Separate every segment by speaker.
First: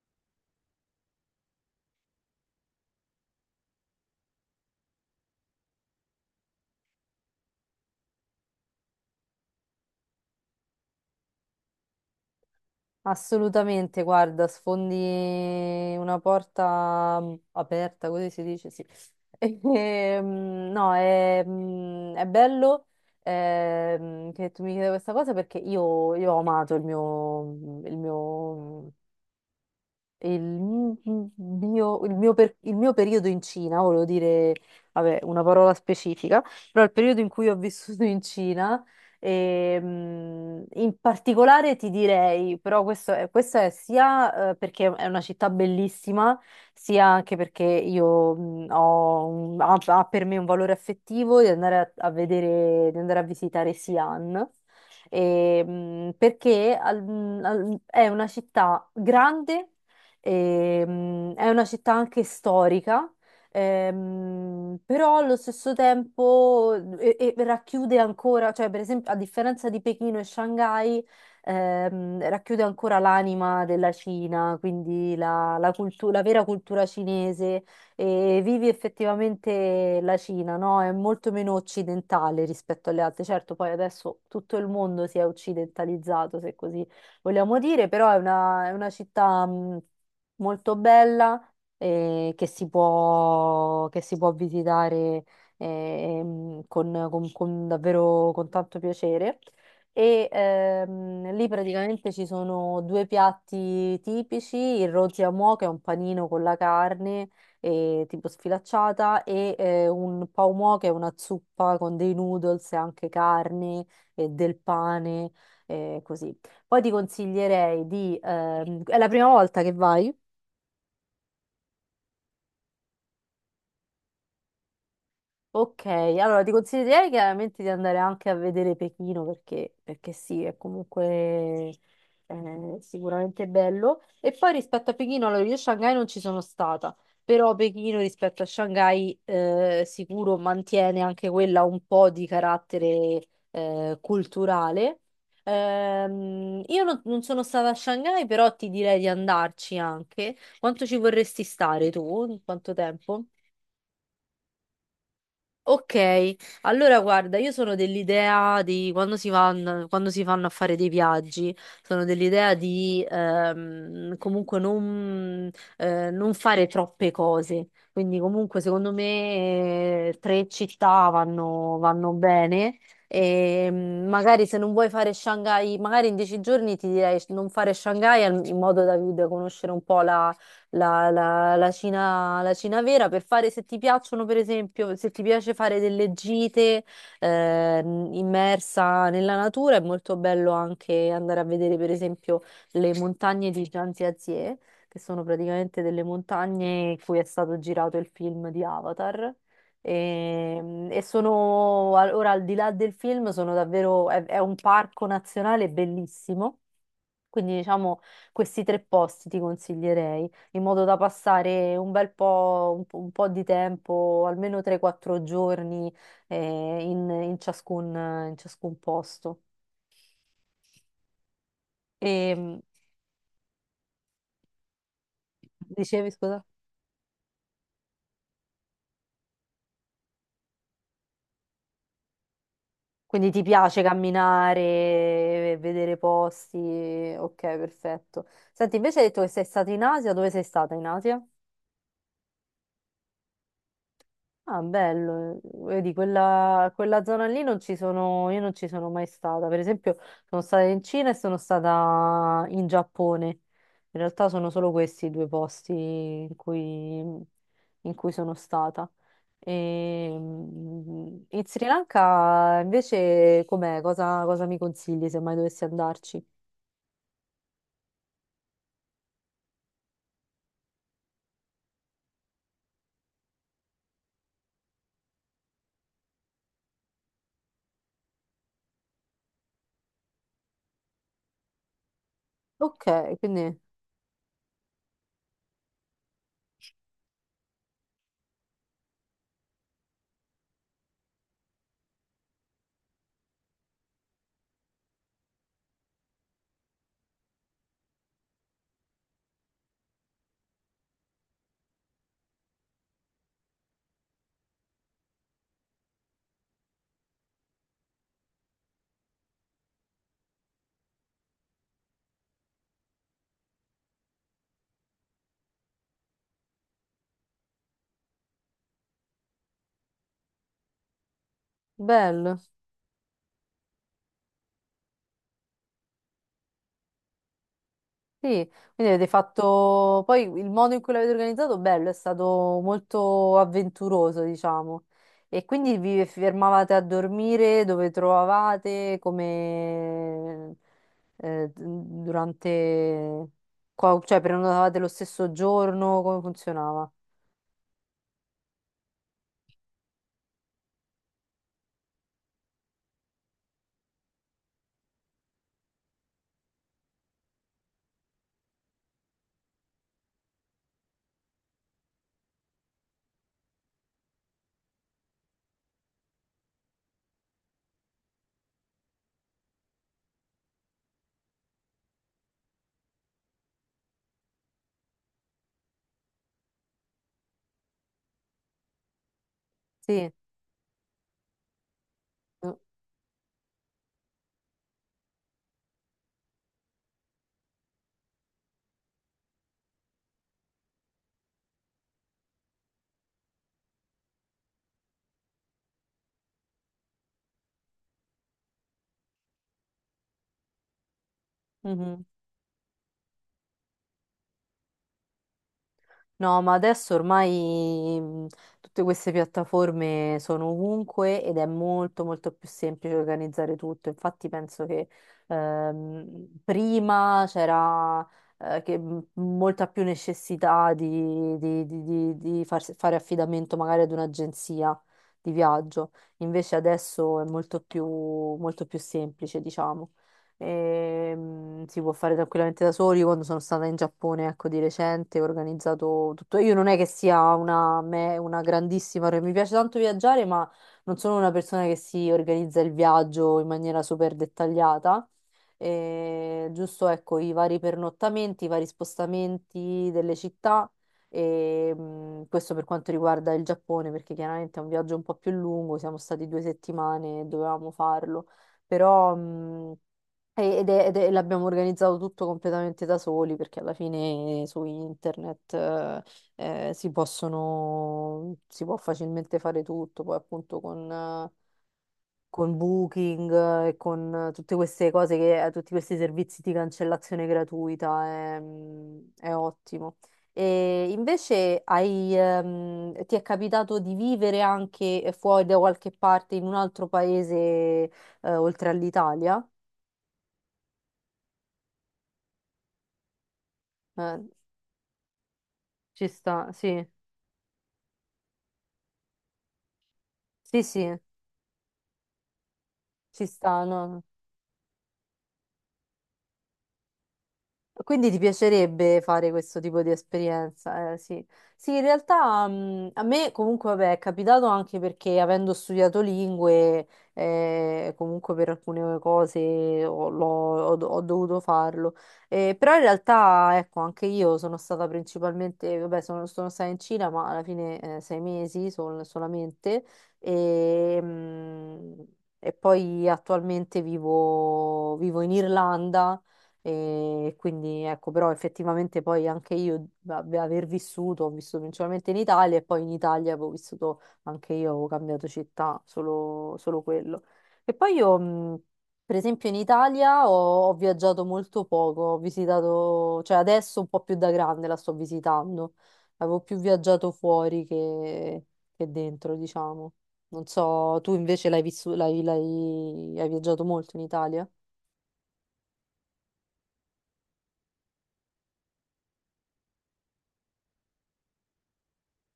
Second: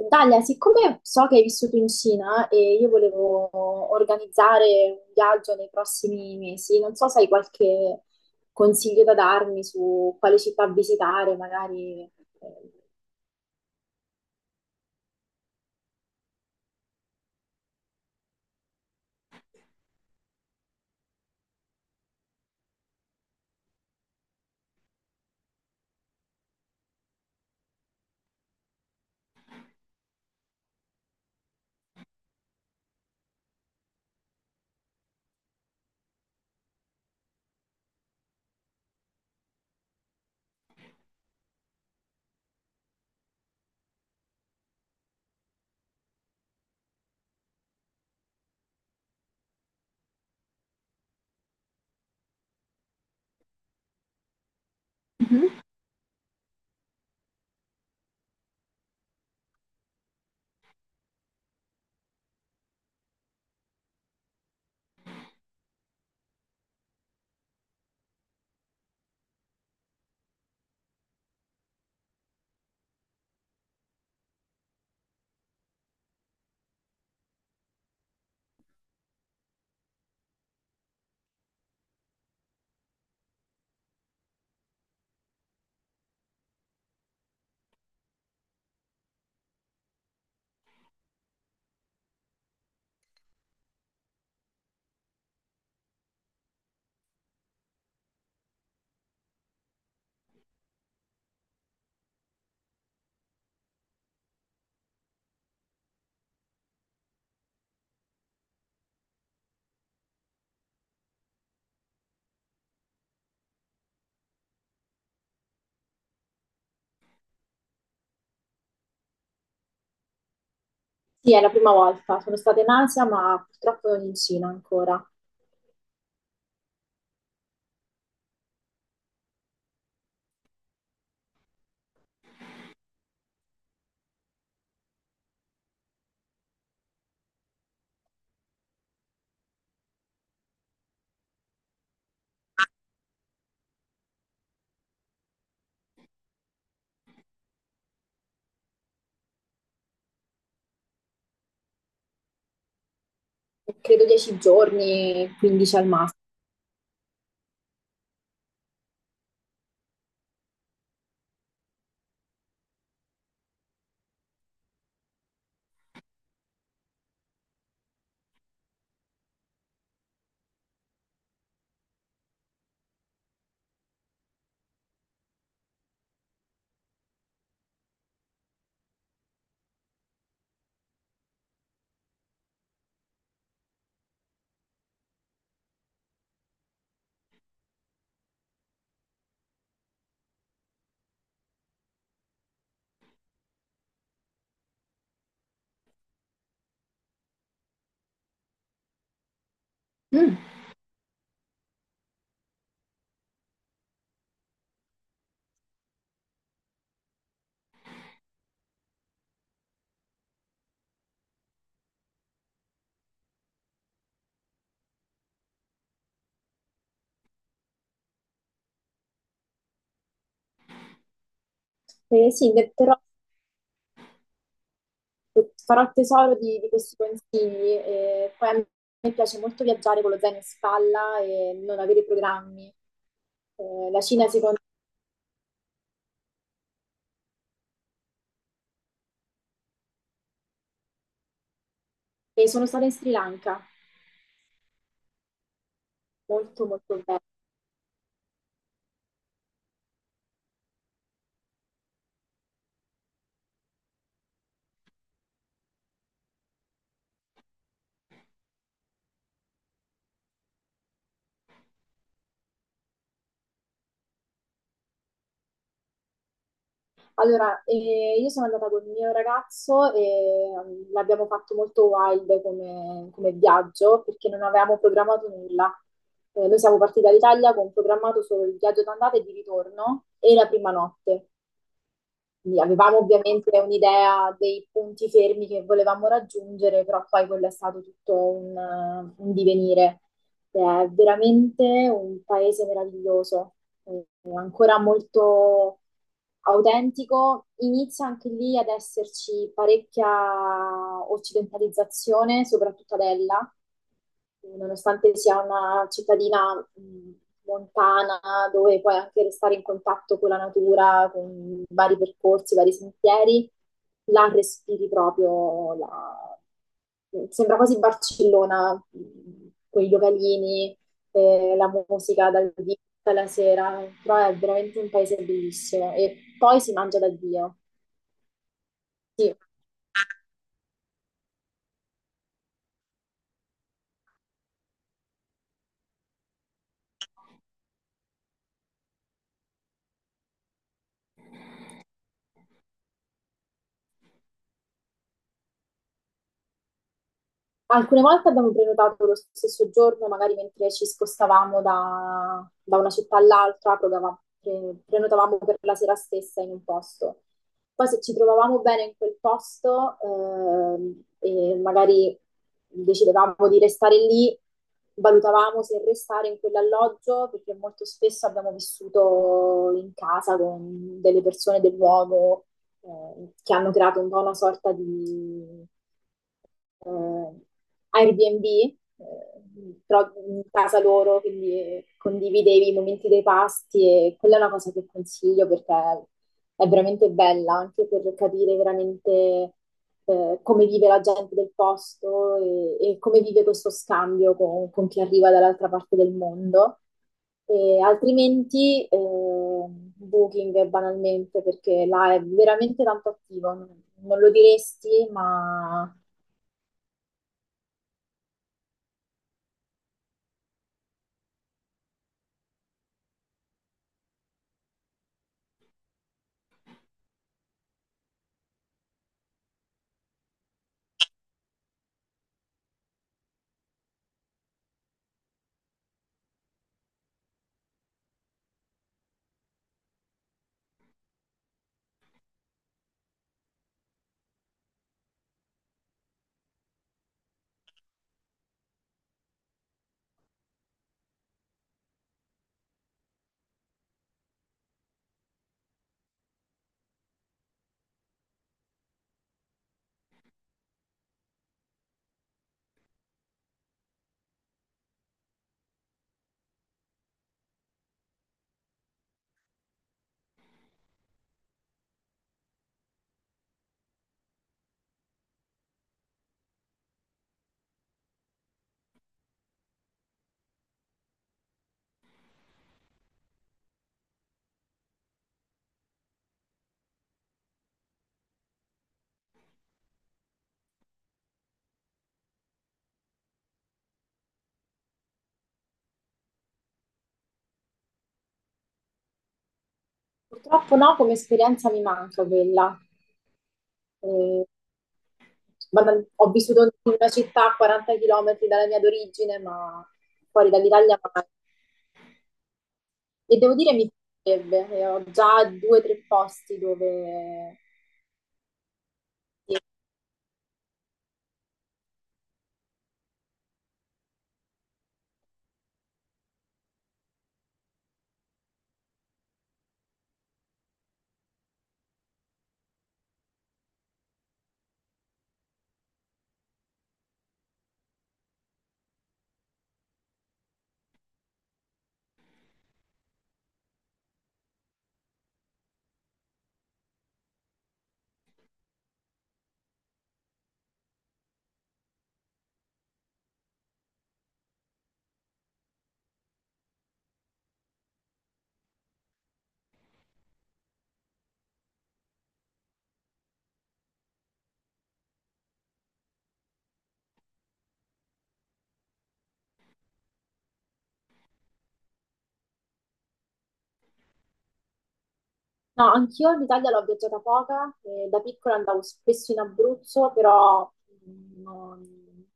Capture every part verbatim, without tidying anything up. Speaker 1: Dalia, siccome so che hai vissuto in Cina e io volevo organizzare un viaggio nei prossimi mesi, non so se hai qualche consiglio da darmi su quale città visitare, magari. eh,
Speaker 2: Assolutamente, guarda, sfondi una porta mm, aperta, così si dice, sì. E, mm, no, è, mm, è bello ehm, che tu mi chieda questa cosa perché io, io ho amato il mio, il mio il mi- mio, il mio per- il mio periodo in Cina, volevo dire, vabbè, una parola specifica, però il periodo in cui ho vissuto in Cina, ehm, in particolare ti direi, però questo è, questa è sia eh, perché è una città bellissima, sia anche perché io mh, ho un- ha, ha per me un valore affettivo di andare a, a vedere, di andare a visitare Xi'an.
Speaker 1: Mhm.
Speaker 2: E, mh, perché al- mh, al- è una città grande. Ehm, è una città anche storica, ehm, però allo stesso tempo e- e racchiude ancora, cioè per esempio a differenza di Pechino e Shanghai, ehm, racchiude ancora l'anima della Cina, quindi la, la cultu- la vera cultura cinese e vivi effettivamente la Cina, no? È molto meno occidentale rispetto alle altre. Certo, poi adesso tutto il mondo si è occidentalizzato, se così vogliamo dire, però è una, è una città... mh, molto bella eh, che si può, che si può visitare ehm, con, con- con davvero con tanto piacere. E ehm, lì praticamente ci sono due piatti tipici, il roziamò, che è un panino con la carne eh, tipo sfilacciata, e eh, un pau mo, che è una zuppa con dei noodles e anche carne e del pane, eh, così. Poi ti consiglierei di... ehm, è la prima volta che vai?
Speaker 1: Sì, è la prima volta. Sono stata in Asia, ma purtroppo non in Cina ancora.
Speaker 2: Ok, allora ti consiglierei chiaramente di andare anche a vedere Pechino perché, perché sì, è comunque eh, sicuramente bello. E poi rispetto a Pechino, allora io a Shanghai non ci sono stata, però Pechino rispetto a Shanghai eh, sicuro mantiene anche quella un po' di carattere eh, culturale. Ehm, io non, non sono stata a Shanghai, però ti direi di andarci anche. Quanto ci vorresti stare tu? Quanto tempo?
Speaker 1: Credo dieci giorni, quindici al massimo.
Speaker 2: Ok, allora guarda, io sono dell'idea di quando si vanno, quando si fanno a fare dei viaggi, sono dell'idea di ehm, comunque non, eh, non fare troppe cose. Quindi comunque secondo me eh, tre città vanno, vanno bene e mm, magari se non vuoi fare Shanghai, magari in dieci giorni ti direi non fare Shanghai al- in modo da, da conoscere un po' la, la- la Cina, la Cina vera per fare, se ti piacciono, per esempio, se ti piace fare delle gite eh, immersa nella natura. È molto bello anche andare a vedere, per esempio, le montagne di Zhangjiakou, che sono praticamente delle montagne in cui è stato girato il film di Avatar.
Speaker 1: Mm.
Speaker 2: E, e sono al- ora al di là del film, sono davvero, è, è un parco nazionale bellissimo, quindi diciamo questi tre posti ti consiglierei, in modo da passare un bel po', un po', un po' di tempo, almeno tre quattro giorni eh, in, in ciascun, in ciascun posto.
Speaker 1: Eh,
Speaker 2: E
Speaker 1: sì,
Speaker 2: mh,
Speaker 1: ne- però farò
Speaker 2: dicevi,
Speaker 1: tesoro
Speaker 2: scusa?
Speaker 1: di, di questi consigli. E poi a me piace molto viaggiare con lo zaino in spalla e non avere programmi.
Speaker 2: Quindi ti piace
Speaker 1: Eh, la Cina, secondo
Speaker 2: camminare, vedere posti, ok, perfetto. Senti, invece hai detto che sei stata in Asia, dove sei stata in Asia?
Speaker 1: me, sono stata in Sri Lanka,
Speaker 2: Ah, bello, eh, vedi,
Speaker 1: molto
Speaker 2: quella,
Speaker 1: molto
Speaker 2: quella
Speaker 1: bene.
Speaker 2: zona lì non ci sono, io non ci sono mai stata. Per esempio, sono stata in Cina e sono stata in Giappone. In realtà sono solo questi i due posti in cui, in cui sono stata. E, mm, in Sri Lanka invece com'è? Cosa, cosa mi consigli se mai dovessi andarci?
Speaker 1: Allora, eh, io sono andata con il mio ragazzo e mm, l'abbiamo fatto molto wild come, come viaggio perché non avevamo programmato nulla. Eh, noi siamo partiti dall'Italia con programmato solo il viaggio d'andata e di ritorno e la prima notte. Quindi
Speaker 2: Ok,
Speaker 1: avevamo
Speaker 2: quindi
Speaker 1: ovviamente un'idea dei punti fermi che volevamo raggiungere, però poi quello è stato tutto un, eh, un divenire. È veramente un paese meraviglioso, eh, ancora molto autentico. Inizia anche lì ad esserci parecchia occidentalizzazione, soprattutto ad Ella, nonostante sia una cittadina mh, montana, dove puoi anche restare in contatto con la natura, con vari percorsi, vari sentieri, là respiri proprio la- Sembra quasi Barcellona, mh, con i localini, eh, la musica
Speaker 2: bello.
Speaker 1: dal vivo alla sera, però è veramente un paese bellissimo e poi si mangia da Dio.
Speaker 2: Sì, quindi avete
Speaker 1: Sì.
Speaker 2: fatto poi il modo in cui l'avete organizzato, bello, è stato molto avventuroso, diciamo. E quindi vi fermavate a dormire dove trovavate, come eh, durante, qua- cioè prenotavate lo stesso giorno, come funzionava?
Speaker 1: Alcune volte abbiamo prenotato lo stesso giorno, magari mentre ci spostavamo da, da una città all'altra, prenotavamo pre- prenotavamo per la sera stessa in un posto. Poi se ci trovavamo bene in quel posto, ehm, e magari decidevamo di restare lì, valutavamo se restare in quell'alloggio, perché molto spesso abbiamo vissuto in casa con delle persone del luogo eh, che hanno creato un po' una sorta di eh, Airbnb, eh, però
Speaker 2: Sì.
Speaker 1: in casa loro, quindi condividevi i momenti dei pasti e quella è una cosa che consiglio perché è veramente bella anche per capire veramente eh, come vive la gente del posto e, e come vive questo scambio con, con chi arriva dall'altra parte del mondo. E altrimenti eh, Booking banalmente perché
Speaker 2: Mhm.
Speaker 1: là è veramente tanto attivo, non non lo diresti, ma
Speaker 2: No, ma adesso ormai mh, tutte queste piattaforme sono ovunque ed è molto molto più semplice organizzare tutto. Infatti penso che ehm, prima c'era eh, che mh, molta più necessità di, di- di- di- di farsi- fare affidamento magari ad un'agenzia di viaggio. Invece adesso è molto più, molto più semplice, diciamo. Ehm, si può fare tranquillamente da soli. Io quando sono stata in Giappone, ecco, di recente, ho organizzato tutto. Io non è che sia una, me- una grandissima, mi piace tanto viaggiare, ma non sono una persona che si organizza il viaggio in maniera super dettagliata. Eh, giusto, ecco, i vari pernottamenti, i vari spostamenti delle città. E, mh, questo per quanto riguarda il Giappone, perché chiaramente è un viaggio un po' più lungo, siamo stati due settimane e dovevamo farlo, però. Mh, e- Ed è- ed è- l'abbiamo organizzato tutto completamente da soli, perché alla fine eh, su internet eh, eh, si possono, si può facilmente fare tutto, poi appunto con, eh, con Booking eh, e con eh, tutte queste cose che, eh, tutti questi servizi di cancellazione gratuita è, mm, è ottimo. E invece hai, ehm, ti è capitato di vivere anche fuori da qualche parte in un altro paese eh, oltre all'Italia?
Speaker 1: purtroppo no, come esperienza mi manca quella.
Speaker 2: Eh,
Speaker 1: Eh, banal-
Speaker 2: Ci
Speaker 1: ho
Speaker 2: sta,
Speaker 1: vissuto
Speaker 2: sì,
Speaker 1: in una città a quaranta chilometri dalla mia d'origine, ma fuori
Speaker 2: sì, sì,
Speaker 1: dall'Italia mai.
Speaker 2: ci
Speaker 1: E devo
Speaker 2: sta,
Speaker 1: dire mi
Speaker 2: no?
Speaker 1: piacerebbe, e ho già due o tre posti dove...
Speaker 2: Quindi ti piacerebbe fare questo tipo di esperienza? Eh, sì. Sì, in realtà mh, a me comunque vabbè, è capitato anche perché avendo studiato lingue, eh, comunque per alcune cose ho, l'ho- ho do- ho dovuto farlo. Eh, però in realtà, ecco, anche io sono stata principalmente, vabbè, sono, sono stata in Cina, ma alla fine eh, sei mesi sol- solamente. E, mh, e poi attualmente vivo vivo in Irlanda e quindi ecco, però effettivamente poi anche io a- aver vissuto, ho vissuto principalmente in Italia e poi in Italia avevo vissuto anche io, avevo cambiato città, solo, solo quello. E poi io, mh, per esempio, in Italia ho, ho viaggiato molto poco, ho visitato, cioè adesso un po' più da grande la sto visitando, avevo più viaggiato fuori che, che dentro, diciamo. Non so, tu invece l'hai vissu- l'hai, l'hai- hai viaggiato molto in Italia?
Speaker 1: No, anch'io l'Italia l'ho viaggiata poca, e da piccola andavo spesso in Abruzzo, però mh, non-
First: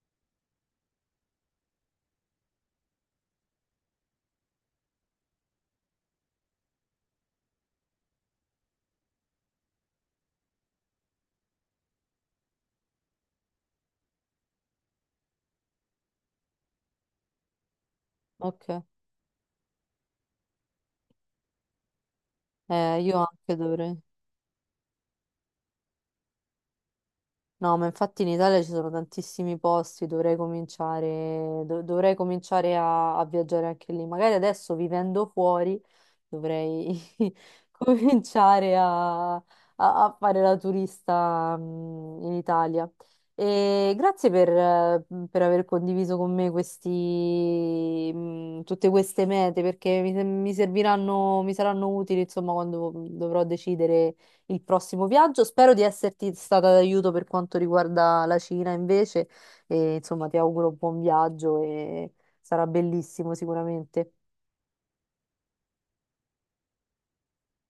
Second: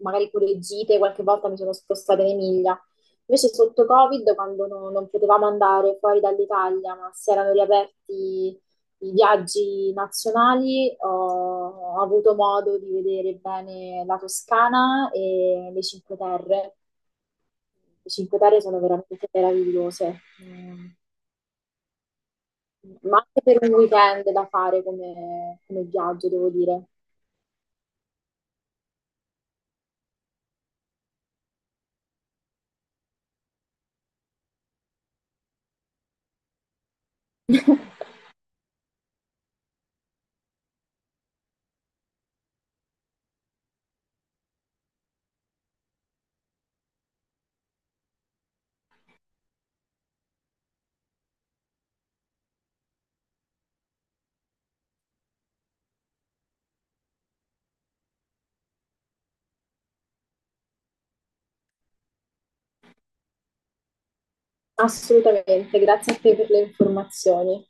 Speaker 1: magari pure gite, qualche volta mi sono spostata in Emilia. Invece sotto Covid, quando no- non potevamo andare fuori dall'Italia, ma si erano riaperti i viaggi nazionali, ho, ho avuto modo di vedere bene la Toscana e le Cinque Terre. Le Cinque Terre sono
Speaker 2: Ok.
Speaker 1: veramente meravigliose, ehm,
Speaker 2: Eh, io
Speaker 1: ma anche
Speaker 2: anche
Speaker 1: per un
Speaker 2: dovrei.
Speaker 1: weekend da fare come, come viaggio, devo dire.
Speaker 2: No, ma infatti in Italia ci sono tantissimi posti, dovrei cominciare, do- dovrei cominciare a, a viaggiare anche lì. Magari adesso vivendo fuori dovrei cominciare a, a- a fare la turista mm, in Italia. E grazie per, eh, per aver condiviso con me questi, mm, tutte queste mete, perché mi, mi serviranno, mi saranno utili, insomma, quando dovrò decidere il prossimo viaggio. Spero di esserti stata d'aiuto per quanto riguarda la Cina invece, e insomma ti auguro un buon viaggio e sarà bellissimo sicuramente.
Speaker 1: Assolutamente, grazie a te per le informazioni.